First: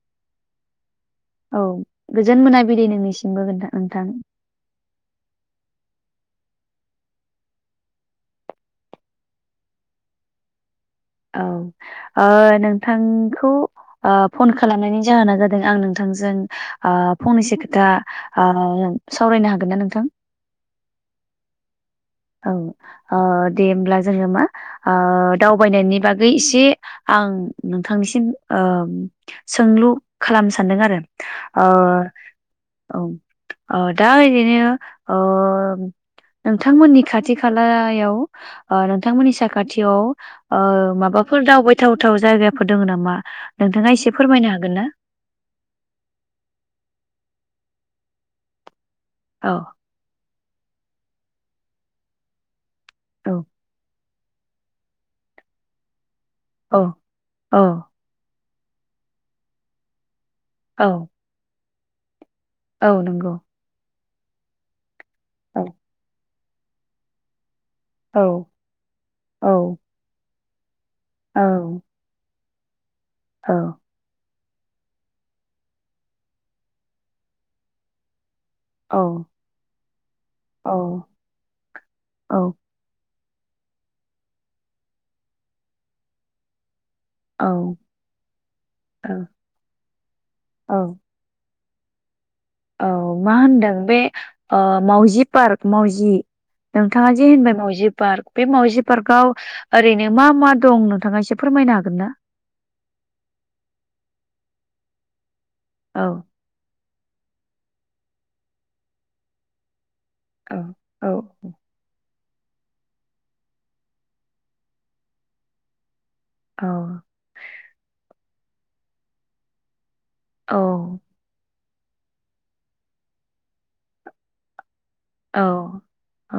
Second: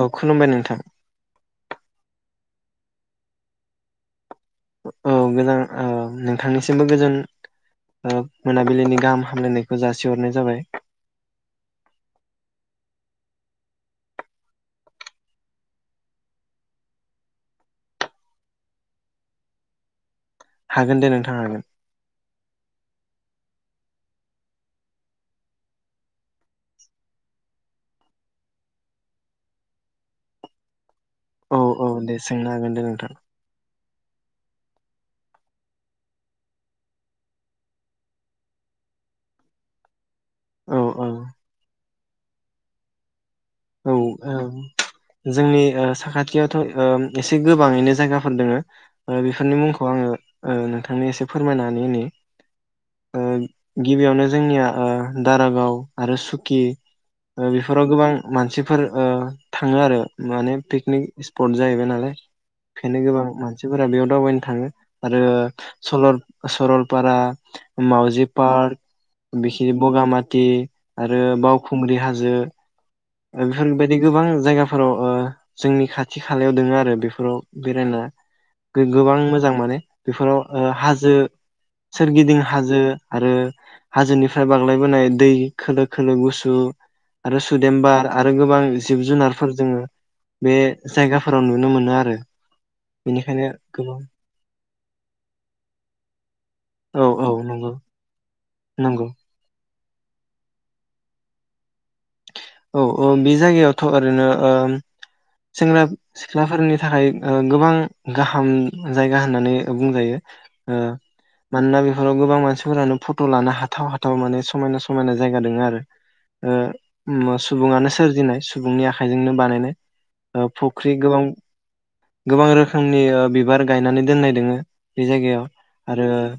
औ खुलुमबाय नोंथां। गोजोन मोनाबिलि नोंनिसिमबो ओनथा ओनथां। औ गोजोन ओ नोंथांनिसिमबो गोजोन ओ मोनाबिलिनि गाहाम हामलायनायखौ जासिहरनाय जाबाय। औ ओ नोंथांखौ ओ फन खालामनायनि जाहोना जादों आं नोंथांजों आ फंनैसो खोथा आ सावरायनो हागोन ना नोंथां? हागोन दे नोंथां हागोन। औ ओ दे होमब्ला जोङो मा आ दावबायनायनि बागै एसे आं नोंथांनिसिम ओ सोंलु खालामनो सानदों आरो। औ ओ औ दे सोंनो हागोन दे औ नोंथां अ दा ओरैनो अ नोंथांमोननि खाथि खालायाव नोंथांमोननि साखाथियाव ओ औ औ माबाफोर दावबाय थाव-थाव जायगाफोर दङ नामा? नोंथाङा औ ओ एसे फोरमायनो हागोन ना? जोंनि ओ साखाथियावथ ओ एसे गोबाङैनो जायगाफोर दोङो। ओ औ बेफोरनि मुंखौ आङो ओ नोंथांनो एसे फोरमायनानै होनि। ओ औ गिबियावनो जोंनिया ओ दारागाव आरो सु कि औ औ बेफोराव गोबां मानसिफोर ओ थाङो आरो। माने औ पिकनिक सप्ट जाहैबाय नालाय औ बेखायनो गोबां नंगौ मानसिफोरा बेयाव दावबायनो थाङो। आरो औ सलर सरलपारा औ माउजि पार्क औ औ बिखि बगामाथ दि आरो बावखुंग्रि हाजो औ बेफोरबायदि गोबां जायगाफोराव ओ जोंनि खाथि खालायाव दोङो आरो बेफोराव बेरायना औ गोबां मोजां माने बेफोराव हाजो सोरगिदिं हाजो आरो हाजोनिफ्राय बाग्लायबोनाय दै खोलो खोलो गुसु आरो सुद औ देमबार आरो गोबां जिब औ जुनारफोर दोङो बे औ जायगाफोराव नुनो मोन नो आरो औ मा बेनिखायनो होनदों गोबां बे ओ माउजि पार्क माउजि औ नोंथाङा जे औ होनबाय नंगौ मावजि पार्क बे मावउजि नंगौ पार्कआव ओरैनो मा मा दं नोंथाङा एसे फोरमायनो हागोन ना?? औ औ बे जायगायावथ ओरैनो सेंग्रा औ सिख्लाफोरनि थाखाय गोबां गाहाम जायगा होननानै बुंजायो औ ओ औ मानोना बिफोराव गोबां मानसिफोरानो फट लानो हाथाव हाथाव माने समायना समायना जायगा दोंङो आरो। औ सुबुङानो सोरजिनाय सुबुंनि आखाइजोंनो बानायनाय औ फुख्रि गोबां गोबां रोखोमनि बिबार गायनानै दोननाय दोङो बे औ जायगायाव आरो। औ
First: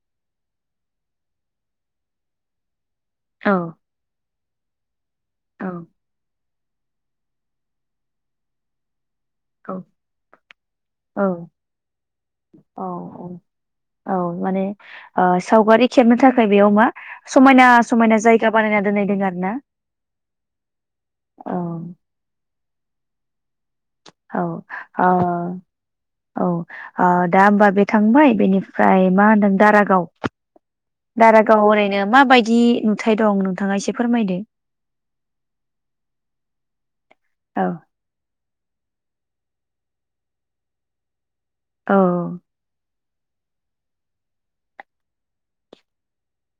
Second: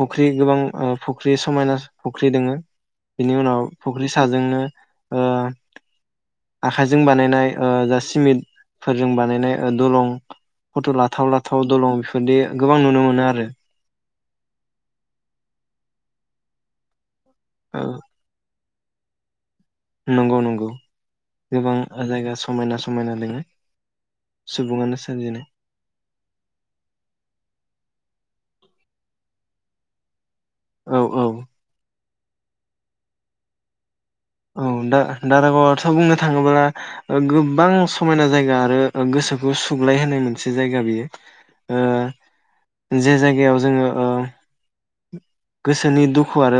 फुख्रि गोबां फुख्रि समायना फुख्रि दोङो। बिनि उनाव फुख्रि साजोब जोंनो औ। आखाइजों बानायनाय। ओ जा सिमितफोर जों बानायनाय दलं फट लाथाव औ लाथाव दलं बेफोरदि गोबां नुनो मोनो आरो। औ माने सावगारि खेबनो थाखाय बेयाव मा समायना औ समायना जायगा बानायना दोननाय दोंयो आरो ना नंगौ नंगौ औ गोबां जायगा समायना समायना दोङो। औ सुबुङानो औ सोरजिनाय ओ दा होमबा बे थांबाय बेनिफ्राय ओमफ्राय मा होनदों दारागाव औ औ दारागाव रायनो मााबायदि नुथाय दं नोंथाङा एसे फोरमायदो औ दा दारागावआवथ बुंनो थाङोब्ला औ गोबां समायना जायगा आरो आरो गोसोखौ सुग्लाय होनाय मोनसे जायगा बेयो। ओ औ। जे जायगायाव जोङो ओ। गोसोनि दुखु आरो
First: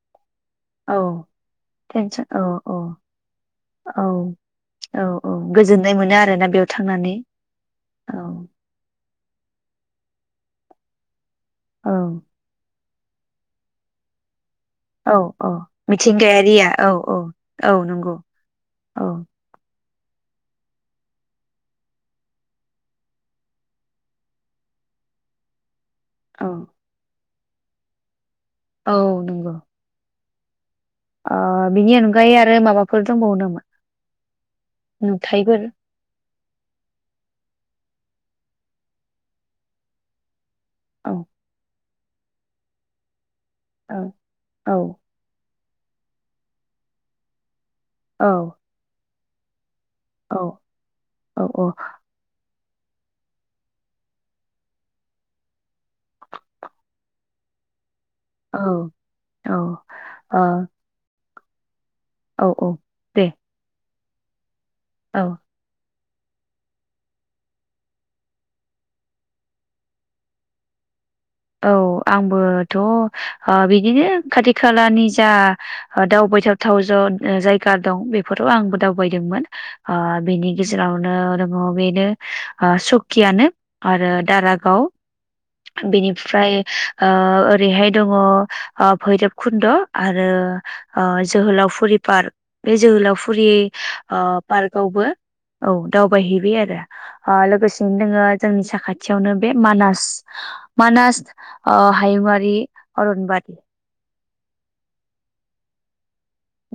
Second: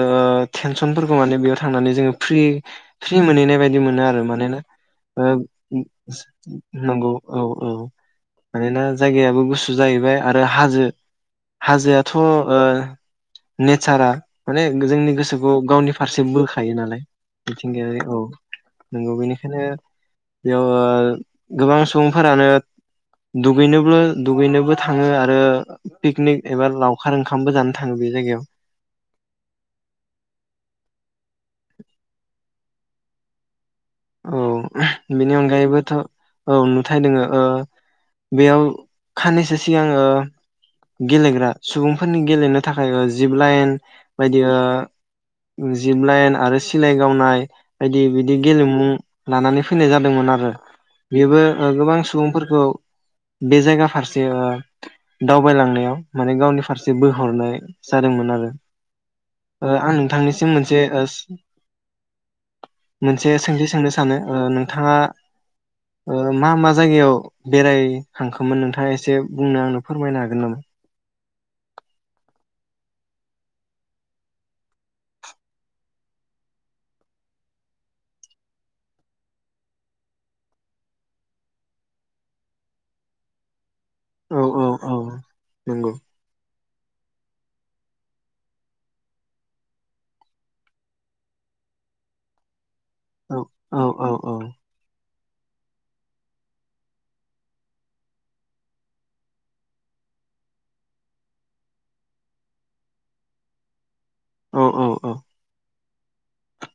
टेनसनफोरखौ औ माने बेयाव थांनानै जोङो टेनसन फ्रि औ औ फ्रि मोनहैनाय बायदि औ मोनो आरो मानो औ औ गोजोननाय मोनो आरोना बेयाव नोंगौ थांनानै औ औ मानोना जायगायाबो गुसु जाहैबाय आरो हाजो हाजोायथ औ ओ नेचारा माने जोंनि औ औ गोसोखौ गावनि फारसे मिथिंगायारिया बोखायो औ नालाय औ मिथिंगायारि औ औ नोंगौ बेनिखायनो बेयाव ओ गोबां सुबुंफोरानो दुगैनोबल दुगैनोबो थाङो आरो पिकनिक औ एबा लावखार ओंखार ओंखामबो जानो थांओ बे जायगायाव औ नंगौ ओ बिनि अनगायै आरो माबाफोर दंबावो नामा? औ बेनि नुथायफोर अनगायैबोथ औ नुथाय दोङो ओ बेयाव खानैसो सिगांओ औ गेलेग्रा सुबुं फोरनि गेलेनो थाखाय ओ जिब लाइन औ बायदि ओ औ जिब लाइन आरो सिलाय गावनाय बायदि औ बिदि गेलेमु लानानै फैनाय जादोंमोन औ आरो बेबो औ गोबां सुबुंफोरखौ बे जायगा फारसे ओ दावबायलांनायाव माने गावनि फारसे बोहरनाय जादोंमोन आरो ओ आं नोंथांनिसिम मोनसे ओ औ औ दे मोनसे सोंथि सोंनो सानो ओ नों थाङा औ ओ मा मा जायगायाव बेरायखांखोमोन नोंथाङा एसे बुंनाे आंनो फोरमायनो हागोन नामा? औ आंबोथ ओ बिदिनो खाथि खालानि जा दावबायथावथाव ज जायगा दं बेफोराव आंबो दावबायदोंमोन अ बेनि गेजेरावनो दङ बेनो सकियानो आरो औ औ दारागाव औ नंगौ बेनिफ्राय ओ ओरैहाय दङ भैरब खुन्द आरो ओ जोहोलावफुरि पार्क बे औ जोहोलावफुरि औ औ ओ औ पार्कआवबो औ दावबायहैबाय आरो अ लोगोसेनो दङो जोंनि साखाथियावनो बे मानास। मानास अ हायुंआरि अरनबारि औ औ औ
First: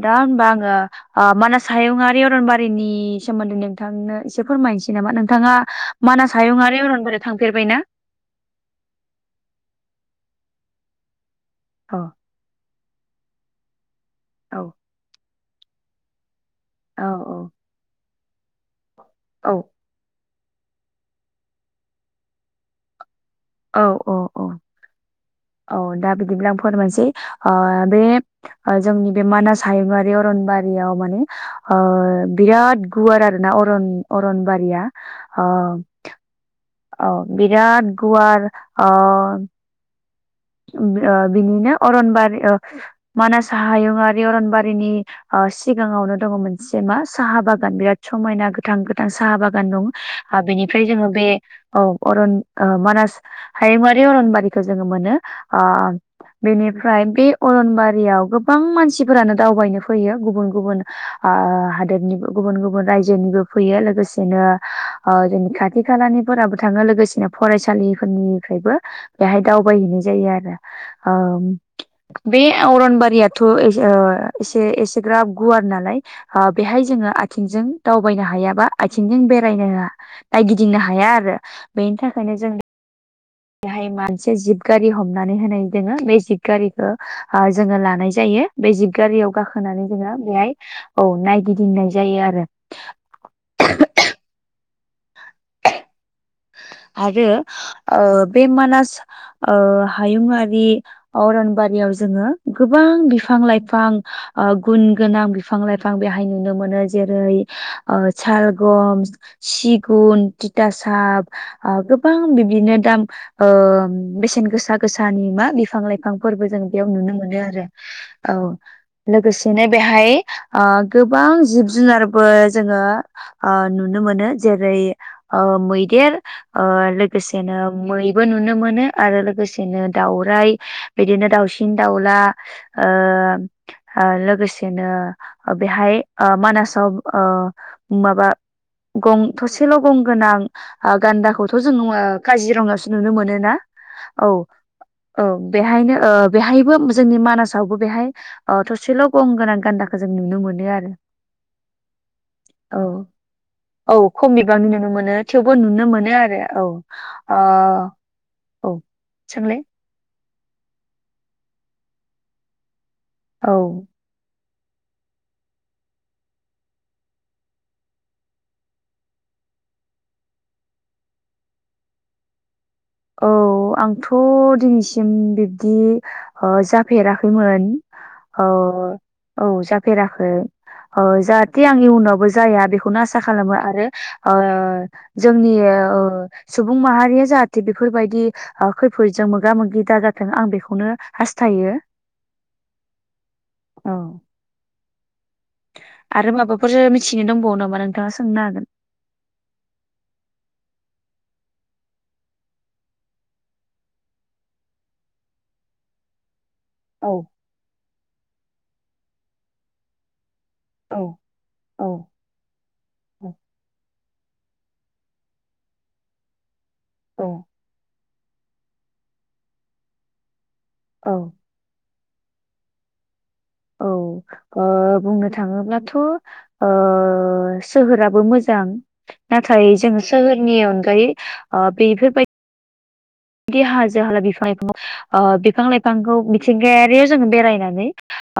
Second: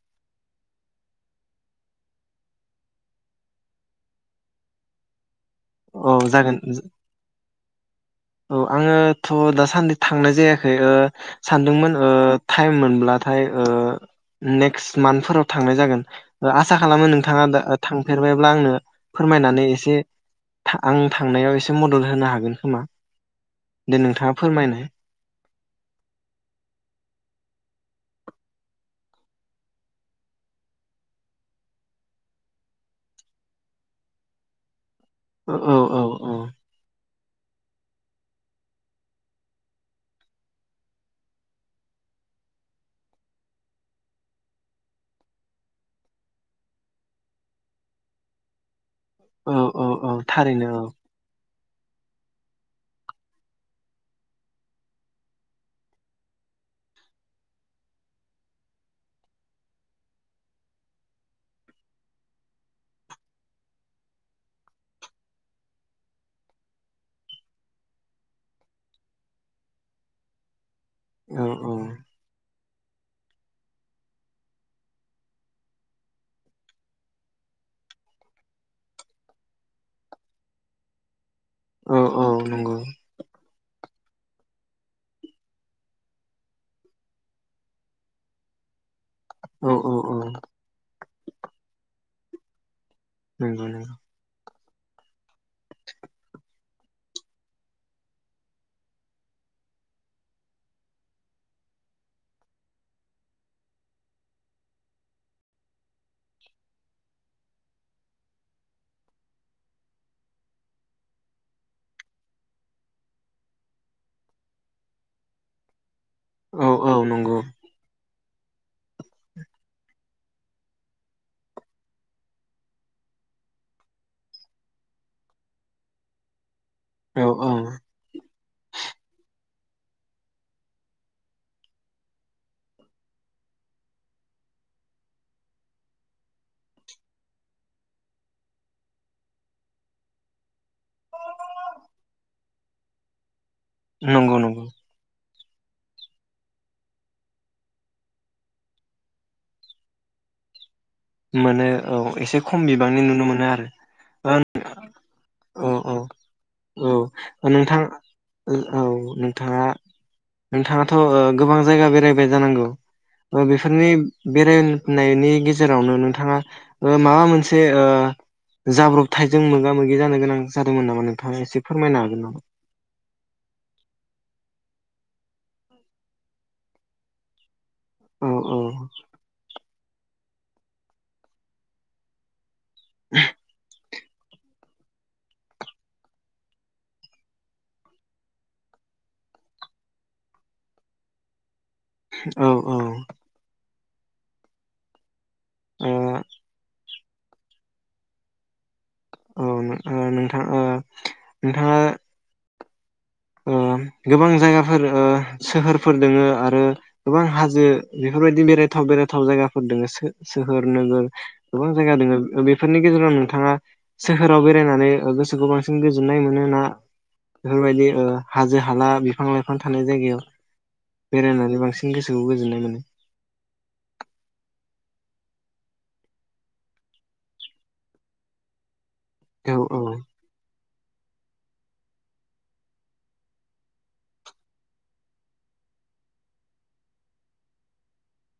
दा होनबा आङो ओ मानास हायुंआरि अरनबारिनि सोमोन्दै नोंथांनो एसे फोरमायनोसै नामा नों थाङा औ मानास जागोन हायुंआरि अरन बोरियाव थां फेरबायना? औ आङोथ' दासान्दि थांनाय जायाखै ओ सानदोंमोन अ ओ टाइम मोनब्ला थाय ओ औ नेक्स मान फोराव थांनाय जागोन। ओ आसा औ खालामो नोंथाङा दा थां फेरबायब्ला आंनो औ फोरमायनानै एसे आं थांनायाव एसे मदद होनो हागोन खोमा औ, दे औ, नोंथाङा औ, फोरमायनाय औ दा बिदिब्ला आं फोरमायसै ओ बे ओ जोंनि बे मानास हायुंआरि अरनबारियाव माने ओ बिराद गुवार आरोना अरन अरनबारिया। ओ, औ -औ-औ ओ बिराद गुवार अ ओ बिनिनो अरनबारि ओ मानास हायुंआारि अरनबारिनि ओ सिगाङावनो दङ मोनसे मा साहा बागान बिराद समायना गोथां साहा औ बागान औ दं औ ओ थारैनो बेनिफ्राय जोङो बे औ अरन ओ मानास हायुंआरि अरनबारिखौ जोङो मोनो। आ बेनिफ्राय बे अरनबारियाव गोबां मानसिफोरानो दावबायनो फैयो गुबुन गुबुन आ हादोरनिबो गुबुन गुबुन रायजोनिबो फैयो लोगोसेनो ओ जोंनि खाथि खालानिफोराबो थाङो लोगोसेनो फरायसालिफोरनिफ्रायबो बेहाय दावबायहैय जायो आरो औ ओम बे अरनबारियाथ' ओ एसे एसेग्राब गुवार नालाय आ बेहाय जोङो आथिंजों दावबायनो हाया बा आथिंजों बेरायनो नायगिदिंनो हाया आरो औ बेनि औ थाखायनो जों नंगौ [unintelligible] मोनसे जिब गारि हमनानै होनाय दोङो बे जिब गारिखो जों लानाय जायो बे जिब गारियाव औ गाखोनानै औ औ जोङो बेहाय औ नायगिदिंनाय जायो आरो नंगौ, नंगौ। आरो ओ बे मानास ओ हायुंआारि अरनबारियाव जोङो गोबां बिफां लाइफां ओ गुन गोनां बिफां लाइफां बेहाय नुनो मोनो। जेरै ओ सालगम सि गुन तिथा साब गोबां बिबदिनो दाम ओ बेसेन गोसा गोसानि मा बिफां लाइफां बिफां फोरबो जों औ बेयाव औ नुनो मोनो नंगौ आरो औ लोगोसेनो बेहाय ओ गोबां जिब जुनारबो जोङो ओ नुनो मोनो। जेरै ओ मैदेर ओ औ औ लोगोसेनो मैबो नुनो मोनो आरो लोगोसे बिदिनो दावराइ बिदिनो दाउसिन दाउला ओ, ओ लोगोसेनो ओ बेहाय ओ मानासाव ओ माबा गं थसेल गंगोनां आ गान्दाखौथ' जों नु आ काजिरङायावसो नुनो मोनोना? औ नंगौ, नंगौ। औ बेहायनो ओ बेहायबो जोंनि मानासावबो बेहाय ओ थसेल गंगोनां गान्दाखो जों नुनो मोनो आरो मोनो औ एसे खम बिबांनि नुनो मोनो आरो। खमनिबांनि नुनो मोनो। थेवबो औ नुनो औ मोनो आरो औ ओ नोंथां औ सोंलाय नोंथाङाथ गोबां जायगा बेरायबाय जानांगौ ओ औ बेफोरनि बेरायनायनि गेजेरावनो नोंथाङा ओ माबा मोनसे ओ जाब्रबथायजों मोगा मो गि जानो गोनां जादोंमोन नामा नोंथाङा एसे फोरमायनो हागोन नामा। औ आंथ दिनैसिम बिब्दि ओ जाफेराखैमोन। औ औ जा फेराखै ओ जाहाथे आं इयुनावबो जाया बे बेखौनो आसा खालामो आरो ओ जोंनि ओ सुबुं माहारिया जाहा थे बेफोरबायदि ओ खैफोदजों मोगा मोगि दाजाथों आं बेखौनो हास्थायो। औ औ औ ओ आरो माबाफोर मि थिनो दंबावो नामा नोंथांङा सोंनो हागोन। औ नों नोंथां ओ नोंथांङा ओ गोबां जायगाफोर ओ सोहोरफोर दोंङो आरो औ गोबां हाजो बेफोरबायदि बेेराय थाव बेरायथाव जायगाफोर दोंङोसो। सोहोर औ नोगोर गोबां औ जायगा दोंङो बेफोरनि गेजेराव नोंथाङा सोहोराव बेरायनानै गोसोखौ बांसिन गोजोननाय मोनो ना औ बेफोरबायदि ओ हाजो हाला बिफां लायफां थानाय जायगायाव औ बेरायनानै बांसिन गोसोखौ गोजोननाय मोनो। औ ओ बुंनो थांङोब्लाथ ओ सोहोराबो मोजां औ नाथाय औ जों सोहोरनि अन गायै ओ बेफोरबाय दि हाजो हाला बिफां लायफांङाव ओ बिफां लायफांखौ मिथिंगायारियाव जोंङो बेरायनानै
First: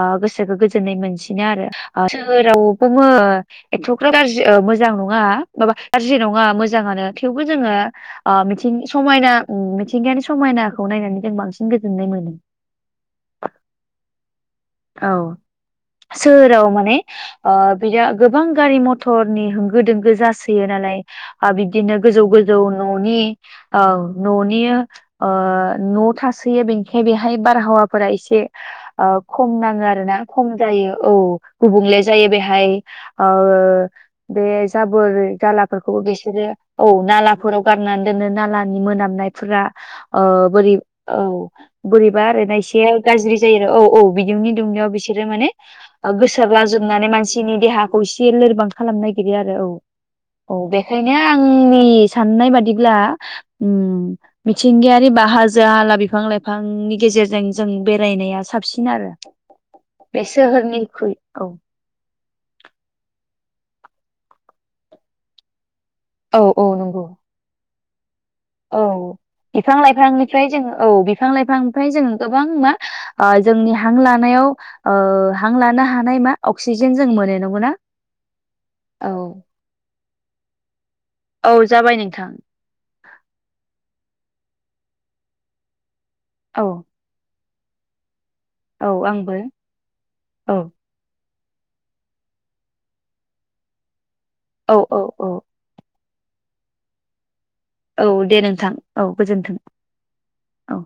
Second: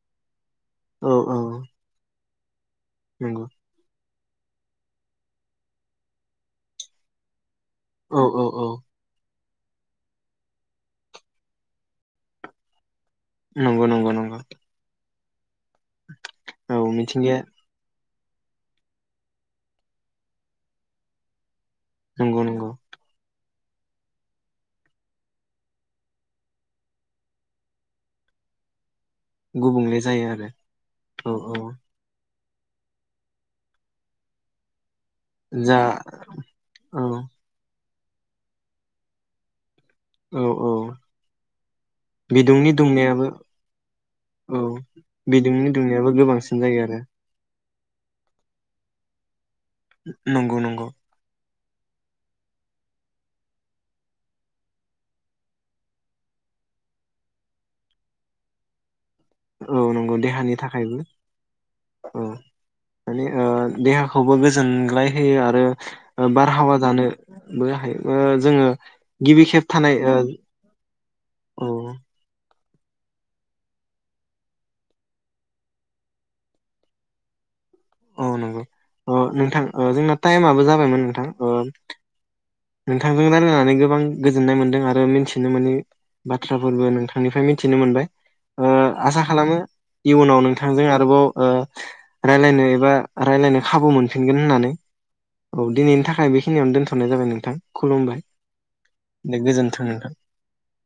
ओ गो सोखौ गोजोननाय औ औ मोनसिनो आरो। सोहोराव बुंङो‌ नंगौ एथ फोर‌ गाज्रि ओ मोजां नङा माबा गाज्रि नङा मोजांङानो थेवबो जोंङो औ ओ औ औ मिथिं समायना ओ मिथिंगानि समायनाखौ नायनानै जों बांसिन गोजोननाय मोनो। नंगौ नंगौ नंगौ। औ। सोहोराव औ माने मिथिंगाया ओ बिराद गोबां गारि मथरनि होंगो दोंगो जासोयो नालाय आ बि दिनो गोजौ नंगौ गोजौ नंगौ ननि औ ननिआ ओ न थासोयो बेनिखाय बेहाय बारहावाफोरा एसे ओ खम नाङो गुबुंले आरोना जायो खम आरो जायो औ गुबुंले जायो बेहाय हाय ओ बे जा बोरै जा जालाफोरखौ बिसोरो औ नालाफोराव गार [unintelligible] दोनो नालानि मोनामनायफोरा। ओ बोरै औ बोरैबा आरो ना बिदुंनि इसे दुंनायाबो गाज्रि जायो आरो औ औ। बिदिुंनि दुंनाययाव बिसोरो माने बिदुंनि दुंनायाबो ओ गोबांसिन गोसोरला जायो आरो जोबनानै मानसिनि देहा खौ इसे लोरबां खालामनो नागिरो आरो औ। औ नंगौ नंगौ। बेखायनो आंनि साननाय बादिब्ला ओम मिथिंगायारि बा हाजो हाला बिफां लाइफांनि गेजेरजों जों बेरायनाया साबसिन बिनो आरो। औ नंगौ बे देहानि थाखायबो सोहोरनिख्रुइ औ औ मानिे ओ देहाखौबो गोजोनग्लाय होयो आरो ओ औ औ बारहावा नंगौ जानोबो हायो। ओ जोङो औ गिबि खेब बिफां थानाय ओ लाइफांनिफ्राय जोङो औ बिफां औ लाइफांनिफ्राय जोंङो गोबां मा ओ जोंनि हां लानायाव ओ हां लानो हानाय मा अक्सिजेन जों मोनो नंगौना? औ नंगौ औ ओ नोंथां ओ जोंना टाइमाबबो जाबायमोन नथां औ ओ जाबाय नोंथां नोंथांजों रायलनानै गोबां गोजोननाय मोन्दों आरो मिथिनो मोनै औ बाथ्राफोरबो नोंथांनिफ्राय मि मिथिनो मोनबाय ‌ ओ औ आसा आंबो खालामो इयुनाव औ नोंथांजों आरोबाव ओ रालानाय बाद रायलायनो खाबु मोन फिनगोन होननानै औ औ औ दिनैनि थाखा आं बेिखिनियावनो दोनथनाय जाबाय नोंथां। औ खुलुमबाय दे नोंथां औ दे गोजोन्थों नोंथां। औ।